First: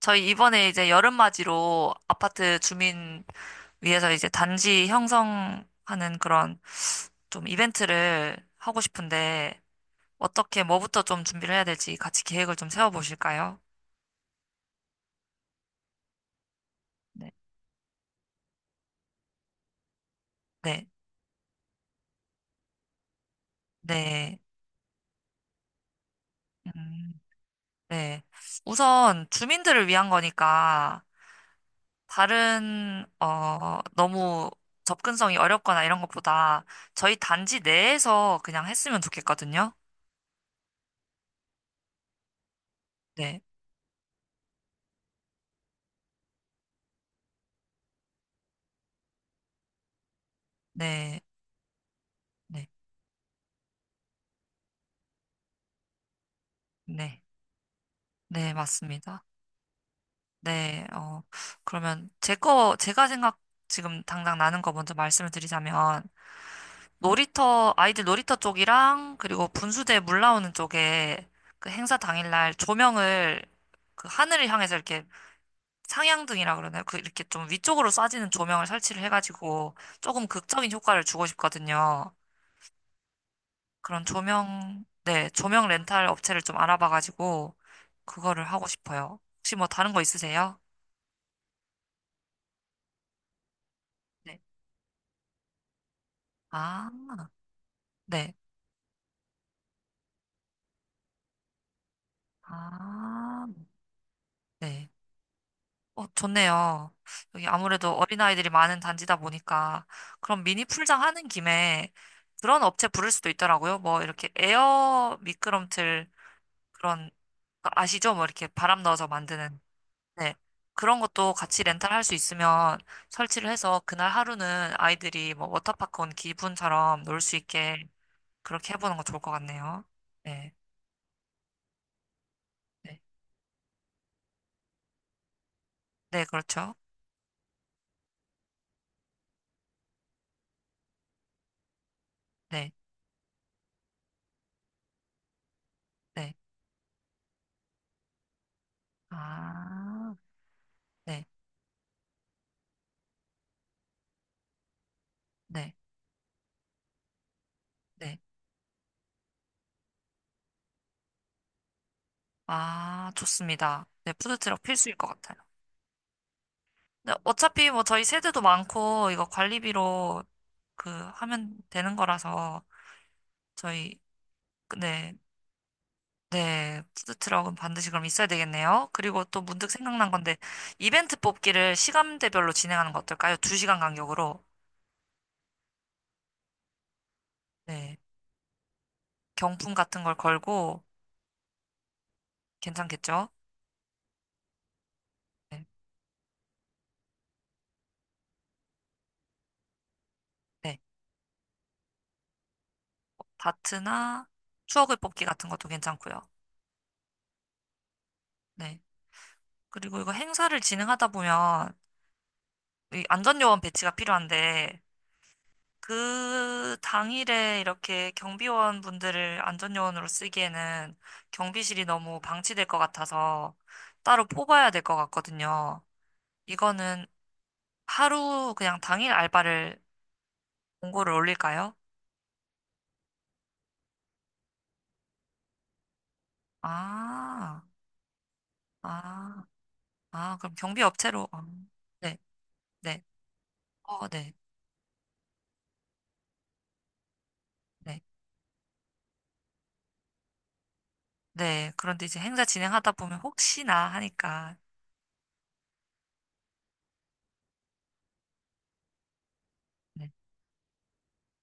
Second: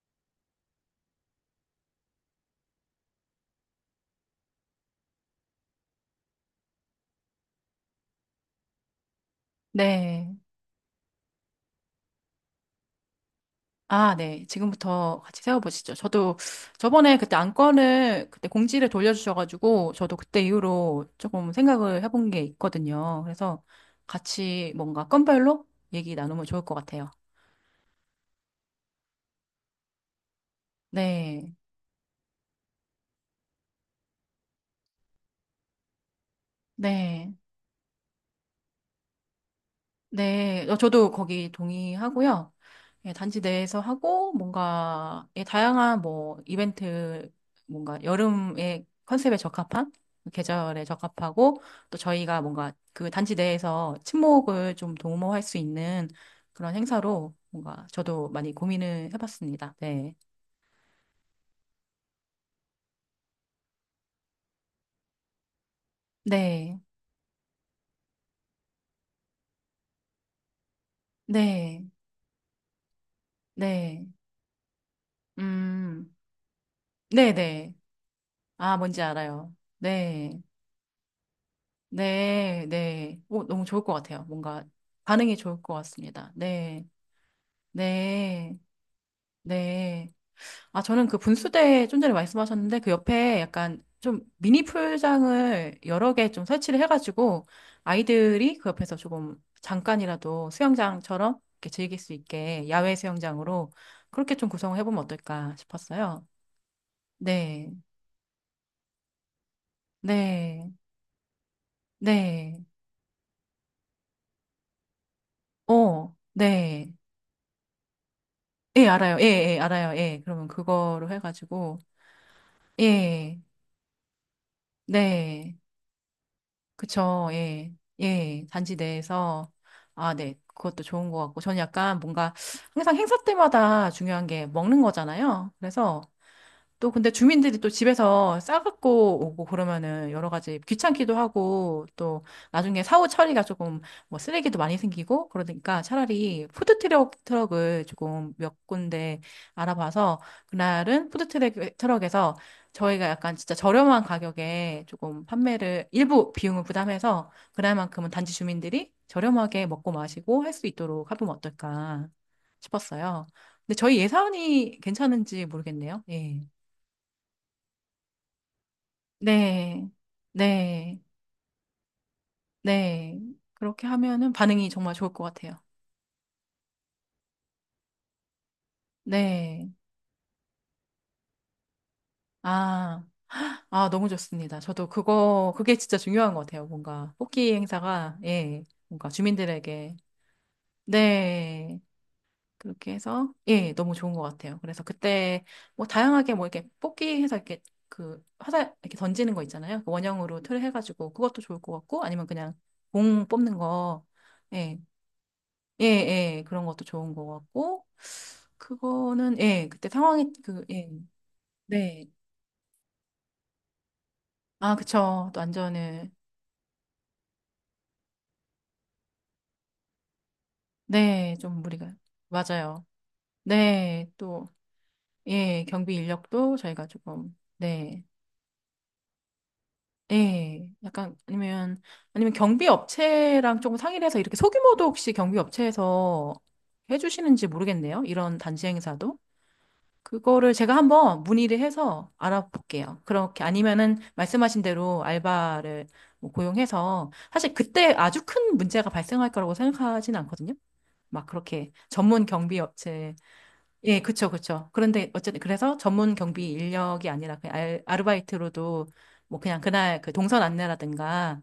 저희 이번에 이제 여름맞이로 아파트 주민 위해서 이제 단지 형성하는 그런 좀 이벤트를 하고 싶은데 네. 어떻게 뭐부터 좀 준비를 해야 될지 같이 계획을 좀 세워보실까요? 아, 네. 지금부터 같이 세워보시죠. 저도 저번에 네, 그때 안건을 그때 공지를 돌려주셔가지고 저도 그때 네, 이후로 조금 생각을 해본 게 있거든요. 그래서 네. 같이 뭔가 건별로 얘기 나누면 좋을 것 같아요. 음, 네. 우선 주민들을 위한 거니까 네. 다른 너무 접근성이 어렵거나 이런 것보다 저희 네. 단지 내에서 그냥 했으면 좋겠거든요. 네, 저도 거기 동의하고요. 예, 단지 네, 내에서 하고 뭔가 예, 다양한 뭐 이벤트 뭔가 여름의 컨셉에 적합한 계절에 네, 적합하고 또 저희가 네, 뭔가 그 단지 내에서 친목을 좀 도모할 수 있는 그런 네, 행사로 뭔가 저도 많이 네, 고민을 맞습니다. 해봤습니다. 네, 네, 그러면 제가 생각 지금 당장 나는 거 먼저 말씀을 드리자면, 네. 네, 아이들 놀이터 쪽이랑, 그리고 분수대 물 나오는 쪽에 그 네, 행사 당일날 조명을 네, 그 하늘을 향해서 이렇게 음, 상향등이라 그러나요? 그 이렇게 네, 좀 네, 위쪽으로 쏴지는 조명을 아 설치를 뭔지 알아요. 해가지고 조금 네. 극적인 효과를 주고 싶거든요. 네, 네. 오, 너무 좋을 것 그런 같아요. 뭔가 조명, 네, 반응이 좋을 조명 것 렌탈 같습니다. 업체를 좀 네, 알아봐가지고 그거를 네, 하고 싶어요. 혹시 뭐 다른 거 네. 있으세요? 아, 저는 그 분수대 좀 전에 말씀하셨는데 그 옆에 약간 좀 네. 미니 풀장을 여러 개 좀 설치를 아, 해가지고 네. 아이들이 그 옆에서 조금 잠깐이라도 수영장처럼 이렇게 즐길 수 있게 야외 아, 수영장으로 그렇게 좀 구성을 네. 해보면 어떨까 어, 싶었어요. 좋네요. 여기 네, 아무래도 어린아이들이 많은 단지다 보니까, 그럼 미니 네, 풀장 하는 김에 네. 그런 업체 부를 수도 있더라고요. 뭐, 이렇게 에어 미끄럼틀 어, 네. 그런, 거 아시죠? 뭐, 이렇게 바람 예, 넣어서 알아요. 예, 만드는. 예, 알아요. 예. 네. 그러면 그런 그거로 것도 같이 해가지고, 렌탈할 수 있으면 예, 설치를 해서 그날 하루는 아이들이 뭐, 네. 워터파크 온 기분처럼 놀 그쵸. 수 예, 있게 예. 그렇게 단지 해보는 거 좋을 것 내에서, 같네요. 아, 네. 네. 그것도 좋은 것 같고, 저는 약간 뭔가 항상 네. 행사 때마다 중요한 게 먹는 거잖아요. 그래서, 네, 그렇죠. 또 근데 주민들이 또 집에서 싸갖고 오고 그러면은 여러 가지 귀찮기도 하고 또 네. 나중에 사후 처리가 조금 뭐 쓰레기도 많이 생기고 그러니까 네. 차라리 푸드트럭 트럭을 조금 몇 군데 아, 알아봐서 그날은 네. 푸드트럭 트럭에서 저희가 약간 진짜 저렴한 가격에 조금 네. 판매를 일부 비용을 부담해서 그날만큼은 네. 단지 주민들이 저렴하게 먹고 마시고 할 수 있도록 하면 어떨까 아, 싶었어요. 근데 좋습니다. 저희 네, 푸드트럭 예산이 필수일 것 같아요. 괜찮은지 모르겠네요. 예. 네, 어차피 뭐 저희 세대도 많고, 이거 네, 관리비로 그 네, 하면 되는 거라서, 네. 그렇게 저희, 하면은 반응이 그 정말 좋을 네, 것 같아요. 네, 푸드트럭은 반드시 그럼 있어야 되겠네요. 그리고 또 문득 네. 생각난 건데, 이벤트 뽑기를 시간대별로 진행하는 거 아, 어떨까요? 두 시간 아, 너무 간격으로. 좋습니다. 저도 그거, 그게 진짜 중요한 것 같아요. 뭔가, 뽑기 네, 행사가, 예, 뭔가 경품 주민들에게, 같은 걸 걸고, 네. 그렇게 괜찮겠죠? 해서, 예, 너무 좋은 것 같아요. 그래서 그때, 네, 뭐, 다양하게 뭐, 이렇게 뽑기 해서 이렇게, 그, 화살, 이렇게 던지는 거 있잖아요. 그 원형으로 틀 네. 해가지고, 그것도 좋을 것 같고, 아니면 그냥 공 뽑는 거, 다트나 예. 추억의 뽑기 같은 것도 예, 괜찮고요. 예, 그런 것도 좋은 것 같고, 네. 그거는, 예, 그때 그리고 이거 상황이, 행사를 그, 예, 진행하다 보면, 네. 이 안전요원 배치가 아, 필요한데 그쵸. 또 안전을, 그 당일에 이렇게 경비원 분들을 안전요원으로 쓰기에는 네, 좀 경비실이 무리가, 너무 방치될 것 맞아요. 같아서 네, 따로 또, 뽑아야 될 것 예, 같거든요. 경비 인력도 저희가 이거는 조금, 네, 하루 그냥 당일 알바를 예, 공고를 약간, 올릴까요? 아니면, 아니면 경비 업체랑 조금 상의를 해서 이렇게 소규모도 혹시 경비 업체에서 해주시는지 아, 모르겠네요. 이런 단지 행사도. 아, 아, 그거를 그럼 제가 경비 한번 업체로 어, 문의를 해서 네, 알아볼게요. 네, 그렇게 아니면은 어, 네, 말씀하신 대로 알바를 뭐 고용해서 사실 그때 네, 아주 큰 문제가 발생할 거라고 생각하진 않거든요. 막 그렇게 네. 그런데 이제 전문 행사 경비 진행하다 업체 보면 혹시나 예, 그쵸, 하니까 그쵸. 그런데 어쨌든 그래서 전문 경비 인력이 아니라 그냥 아르바이트로도 뭐 그냥 그날 네, 그 동선 안내라든가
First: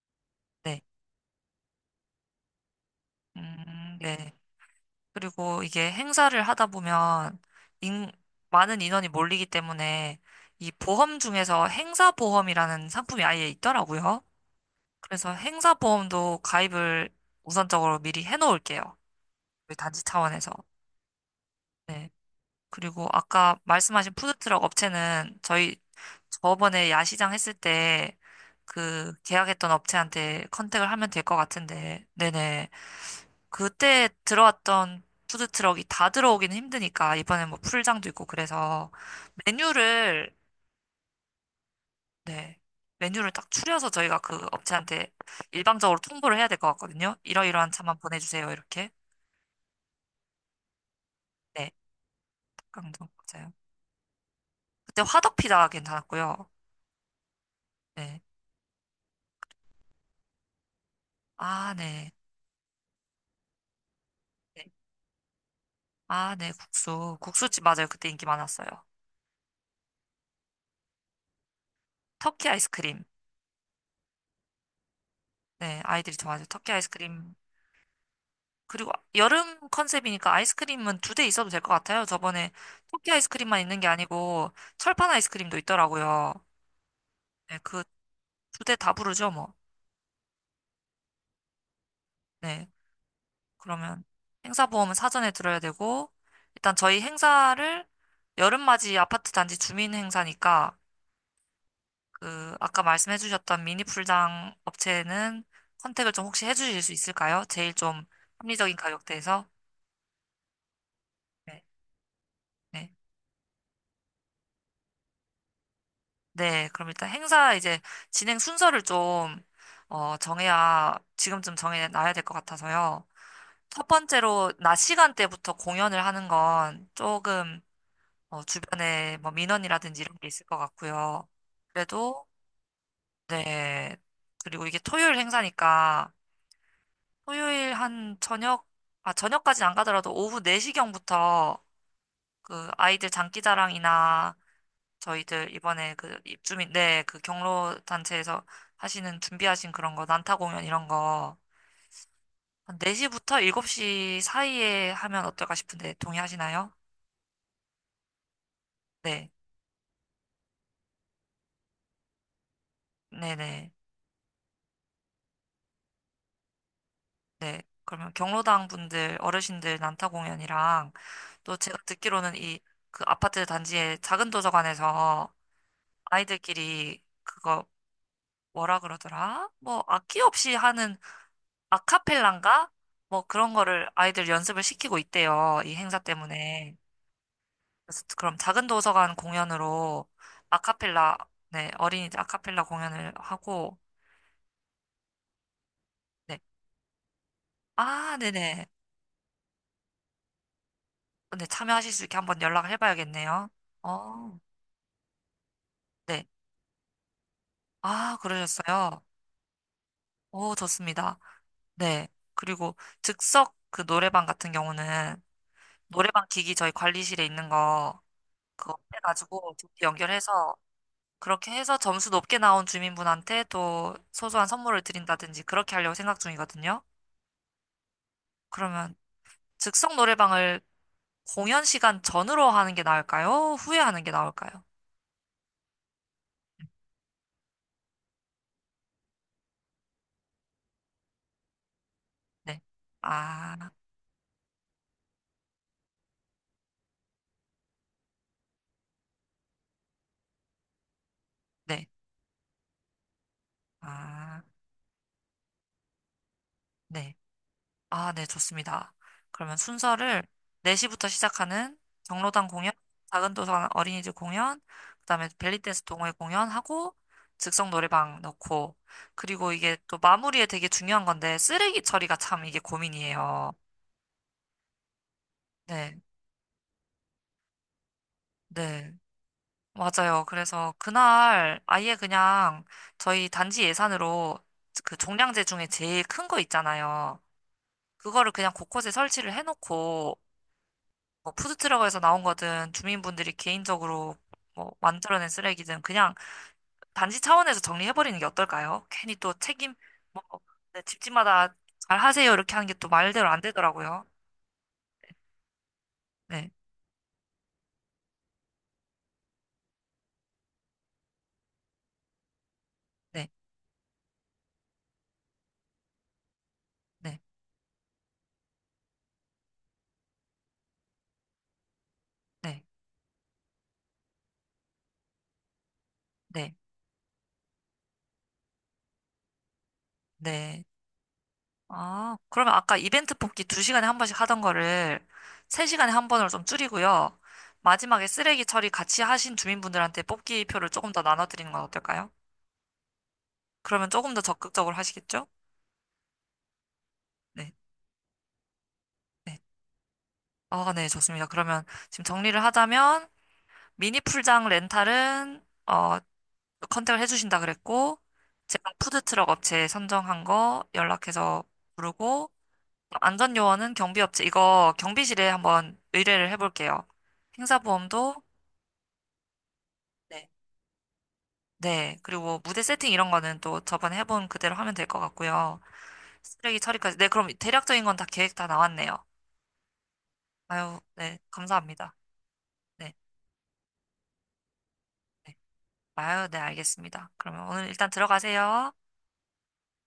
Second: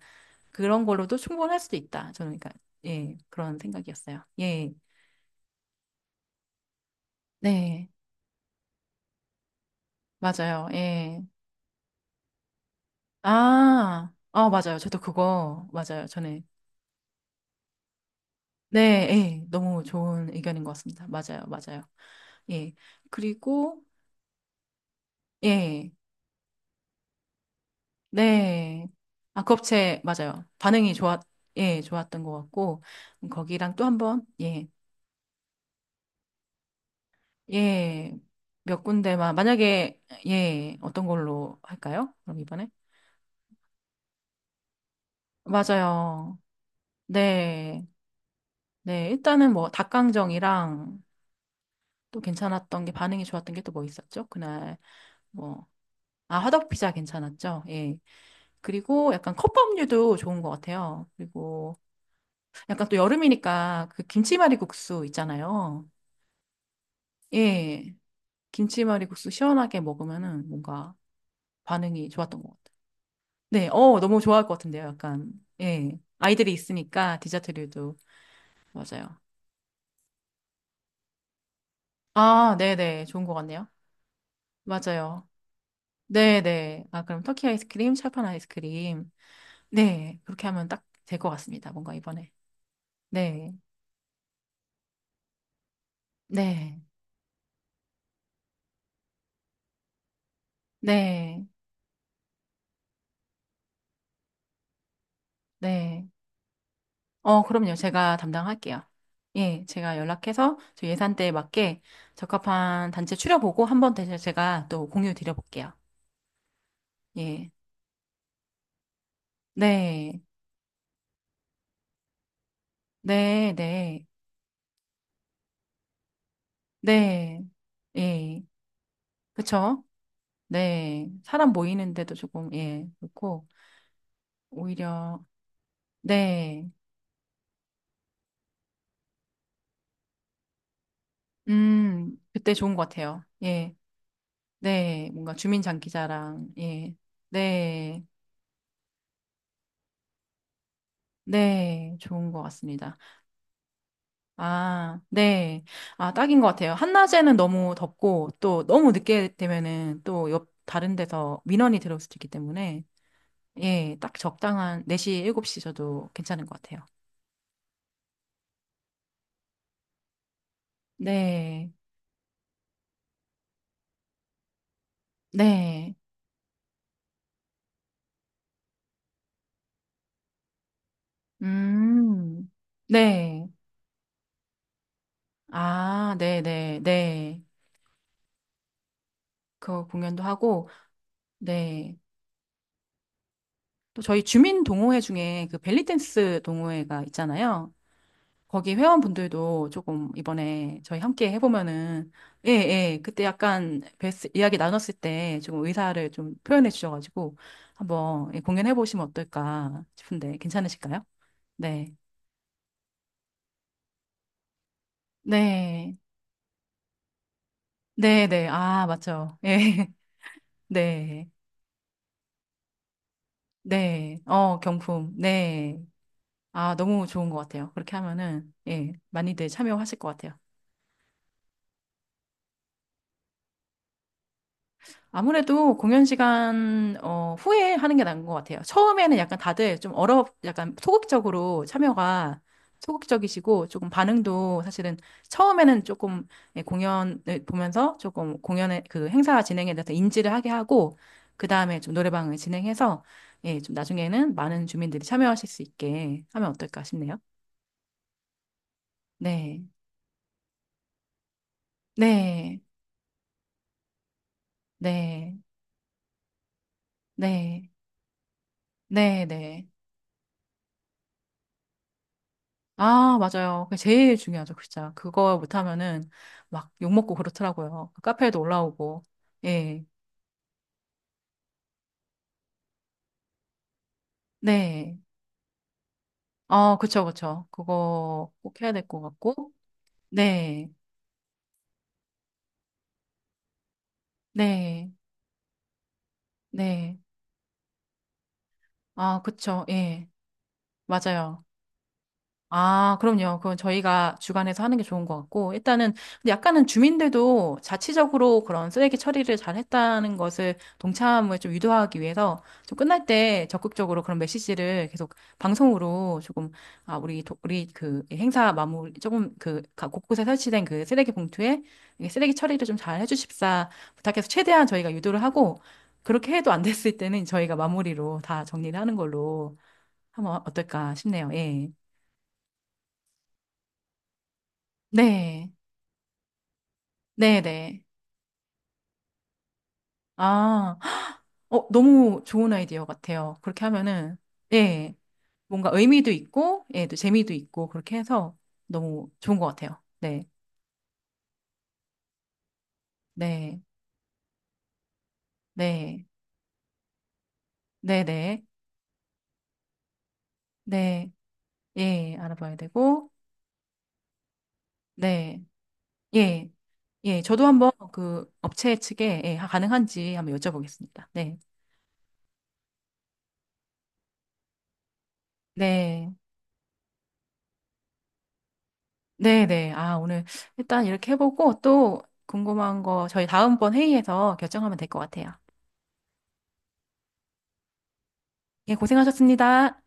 네, 그런 걸로도 충분할 수도 있다. 저는 그러니까 예, 그런 생각이었어요. 네. 예. 그리고 이게 행사를 하다 보면 네. 인- 많은 인원이 몰리기 때문에 맞아요. 이 보험 예. 중에서 행사보험이라는 상품이 아예 아, 있더라고요. 아, 맞아요. 저도 그래서 그거, 맞아요. 행사보험도 전에. 가입을 우선적으로 미리 해놓을게요. 네, 예, 우리 너무 단지 좋은 차원에서. 의견인 것 같습니다. 맞아요, 맞아요. 예. 그리고 아까 그리고, 말씀하신 푸드트럭 업체는 저희 예, 저번에 야시장 했을 때 네. 그 아, 그 계약했던 업체, 맞아요. 업체한테 컨택을 반응이 하면 좋았, 될 것 예, 같은데, 좋았던 것 네네. 같고, 거기랑 또 한 그때 번, 예, 들어왔던 푸드트럭이 다 들어오기는 힘드니까 이번에 뭐 풀장도 예, 있고 몇 그래서 군데만, 만약에, 메뉴를 예, 어떤 걸로 할까요? 그럼 네 이번에? 메뉴를 딱 추려서 저희가 그 업체한테 일방적으로 맞아요. 통보를 해야 될 것 같거든요. 이러이러한 네, 차만 보내주세요 이렇게 네. 일단은 뭐, 닭강정이랑 네 또 괜찮았던 게, 닭강정 반응이 맞아요. 좋았던 게 또 뭐 있었죠? 그날. 그때 뭐 화덕피자 아, 괜찮았고요. 화덕 피자 괜찮았죠? 예. 네 그리고 약간 컵밥류도 좋은 것 같아요. 아 그리고 네 약간 또 여름이니까 그 네. 김치말이국수 있잖아요. 아네 국수집 맞아요. 예. 그때 인기 많았어요. 김치말이국수 시원하게 먹으면은 뭔가 반응이 좋았던 터키 것 같아요. 아이스크림 네. 어, 너무 좋아할 것 같은데요. 약간. 네 예. 아이들이 좋아하죠. 아이들이 터키 있으니까 아이스크림 디저트류도. 그리고 맞아요. 여름 컨셉이니까 아이스크림은 두 대 있어도 될 것 같아요. 저번에 아, 네네. 토끼 좋은 것 아이스크림만 같네요. 있는 게 아니고 철판 맞아요. 아이스크림도 있더라고요. 네네. 아, 그럼 터키 네, 그 아이스크림, 철판 두 대 다 아이스크림. 부르죠, 뭐. 네. 그렇게 하면 딱 될 것 같습니다. 뭔가 이번에. 네. 네. 그러면 행사 보험은 사전에 들어야 되고 일단 네. 저희 행사를 여름맞이 아파트 단지 주민 행사니까 네, 그 아까 말씀해 주셨던 미니 풀장 업체는 네. 컨택을 좀 혹시 해 주실 수 어, 있을까요? 제일 그럼요. 좀 제가 합리적인 담당할게요. 가격대에서. 예, 제가 연락해서 저 예산대에 네. 맞게 적합한 네. 단체 추려보고 한 번 더 제가 또 공유 드려볼게요. 네, 그럼 일단 예. 행사 이제 진행 순서를 좀, 어, 네, 정해야, 지금쯤 정해놔야 될 것 같아서요. 네, 첫 네, 번째로, 낮 시간대부터 공연을 하는 건 네. 조금, 예, 어, 주변에 뭐 그쵸? 민원이라든지 이런 게 있을 것 네. 같고요. 사람 모이는데도 그래도, 조금, 예, 그렇고, 네. 그리고 이게 토요일 오히려, 행사니까, 네. 토요일 한 저녁, 아, 저녁까지는 안 가더라도 오후 4시경부터 그때 그 좋은 것 아이들 같아요. 예, 장기자랑이나 네. 뭔가 저희들 이번에 그 주민장기자랑, 입주민, 예, 네, 그 경로 네, 단체에서 하시는 준비하신 그런 거, 난타 공연 이런 거, 네. 좋은 것 한 같습니다. 4시부터 7시 사이에 아, 하면 어떨까 네. 싶은데 아, 딱인 것 동의하시나요? 같아요. 한낮에는 너무 덥고, 또 너무 네, 늦게 되면은 또 옆, 다른 데서 민원이 들어올 수도 있기 때문에, 네네, 예, 딱 적당한 4시, 7시 저도 괜찮은 것 같아요. 네. 그러면 경로당 분들, 어르신들 난타 공연이랑 또 네. 제가 듣기로는 이 그 아파트 단지의 작은 도서관에서 네. 아이들끼리 그거 뭐라 그러더라? 뭐 악기 없이 하는 음. 아카펠라인가? 뭐 네. 그런 거를 아이들 연습을 시키고 있대요. 이 행사 아, 때문에. 네네. 네. 그래서 그럼 작은 도서관 그 공연으로 공연도 하고, 아카펠라, 네, 네. 어린이들 아카펠라 공연을 하고, 또 저희 주민 동호회 중에 그 벨리 네. 댄스 동호회가 있잖아요. 아, 네네. 거기 회원분들도 조금 이번에 저희 함께 네, 참여하실 수 해보면은, 있게 한번 예, 연락을 예, 그때 해봐야겠네요. 약간 어, 이야기 나눴을 때 조금 의사를 네. 좀 표현해 주셔가지고 아, 한번 예, 그러셨어요. 공연해보시면 어떨까 싶은데 오, 괜찮으실까요? 좋습니다. 네. 네. 그리고 즉석 그 노래방 같은 경우는 네. 노래방 기기 저희 관리실에 있는 거 네, 네. 그거 아, 맞죠. 빼가지고 예. 연결해서 네. 그렇게 해서 점수 높게 나온 주민분한테 또 네. 소소한 어, 선물을 경품. 드린다든지 그렇게 네. 하려고 생각 아, 중이거든요. 너무 좋은 것 같아요. 그렇게 하면은, 예, 그러면 많이들 즉석 참여하실 것 같아요. 노래방을 공연 시간 전으로 하는 게 나을까요? 후에 하는 게 나을까요? 아무래도 공연 시간 후에 하는 게 나은 것 같아요. 처음에는 약간 다들 좀 약간 소극적으로 참여가 네. 아, 소극적이시고 조금 반응도 사실은 처음에는 조금 예, 공연을 보면서 조금 공연의 그 행사 진행에 대해서 인지를 하게 하고 그 다음에 네. 좀 노래방을 진행해서 예, 좀 나중에는 아, 많은 주민들이 참여하실 수 있게 하면 어떨까 싶네요. 네. 아, 네, 좋습니다. 그러면 네, 순서를 4시부터 시작하는 경로당 네, 공연, 작은 도서관 어린이집 공연, 그다음에 네, 벨리댄스 동호회 공연하고 네, 즉석 노래방 넣고 네, 그리고 네. 이게 또 마무리에 되게 중요한 건데 쓰레기 처리가 참 이게 아, 고민이에요. 맞아요. 그게 제일 중요하죠, 진짜. 그거 네, 못하면은 막 욕먹고 그렇더라고요. 그 카페에도 네. 올라오고. 예. 맞아요. 그래서 그날 아예 그냥 저희 단지 예산으로 그 네. 종량제 중에 제일 큰 거 어, 그쵸, 있잖아요. 그쵸. 그거 그거를 그냥 꼭 해야 될 곳곳에 것 설치를 같고. 해놓고 네. 뭐 푸드트럭에서 나온 거든 주민분들이 개인적으로 뭐 네. 만들어낸 쓰레기든 그냥 네. 단지 차원에서 정리해버리는 게 어떨까요? 괜히 아, 또 그쵸. 책임 예. 뭐 네, 맞아요. 집집마다 잘 하세요 이렇게 하는 게 또 아, 말대로 그럼요. 안 그건 되더라고요. 저희가 주관해서 하는 게 좋은 것 같고, 일단은, 근데 네, 약간은 주민들도 자치적으로 그런 쓰레기 처리를 잘 했다는 것을 동참을 좀 유도하기 위해서 좀 끝날 네, 때 적극적으로 그런 메시지를 계속 방송으로 조금, 아, 네, 우리 그 행사 마무리, 조금 그 각 곳곳에 설치된 그 쓰레기 봉투에 이 쓰레기 네, 처리를 좀 잘 해주십사 부탁해서 최대한 저희가 유도를 하고, 그렇게 해도 네, 안 됐을 때는 저희가 마무리로 다 정리를 하는 걸로 하면 네. 어떨까 싶네요. 예. 아, 그러면 아까 이벤트 뽑기 2시간에 한 번씩 하던 거를 네. 3시간에 한 번으로 좀 줄이고요. 네네. 마지막에 쓰레기 처리 같이 하신 주민분들한테 뽑기표를 아, 조금 더 나눠드리는 건 어, 어떨까요? 너무 좋은 아이디어 같아요. 그렇게 그러면 조금 하면은, 더 적극적으로 예, 하시겠죠? 뭔가 의미도 있고, 예, 또 재미도 네. 있고, 그렇게 해서 너무 좋은 네. 것 같아요. 네, 아, 네, 좋습니다. 그러면 지금 정리를 하자면 네, 미니 풀장 렌탈은 네, 컨택을 해주신다 그랬고 네네, 제가 푸드트럭 업체 선정한 거 네, 연락해서 예, 부르고 알아봐야 되고, 안전요원은 경비업체 이거 경비실에 네, 한번 의뢰를 예, 해볼게요. 예, 저도 한번 행사보험도 그 업체 측에, 예, 가능한지 네, 한번 여쭤보겠습니다. 네, 네, 그리고 무대 세팅 이런 거는 또 저번에 해본 그대로 하면 될 것 같고요. 네, 쓰레기 처리까지 네, 그럼 대략적인 건 다 계획 다 나왔네요. 네네. 아, 오늘 아유, 일단 이렇게 네, 해보고 감사합니다. 또 궁금한 네. 거 저희 다음번 회의에서 결정하면 될 것 같아요. 아유, 네, 알겠습니다. 그러면 오늘 일단 들어가세요. 예, 고생하셨습니다.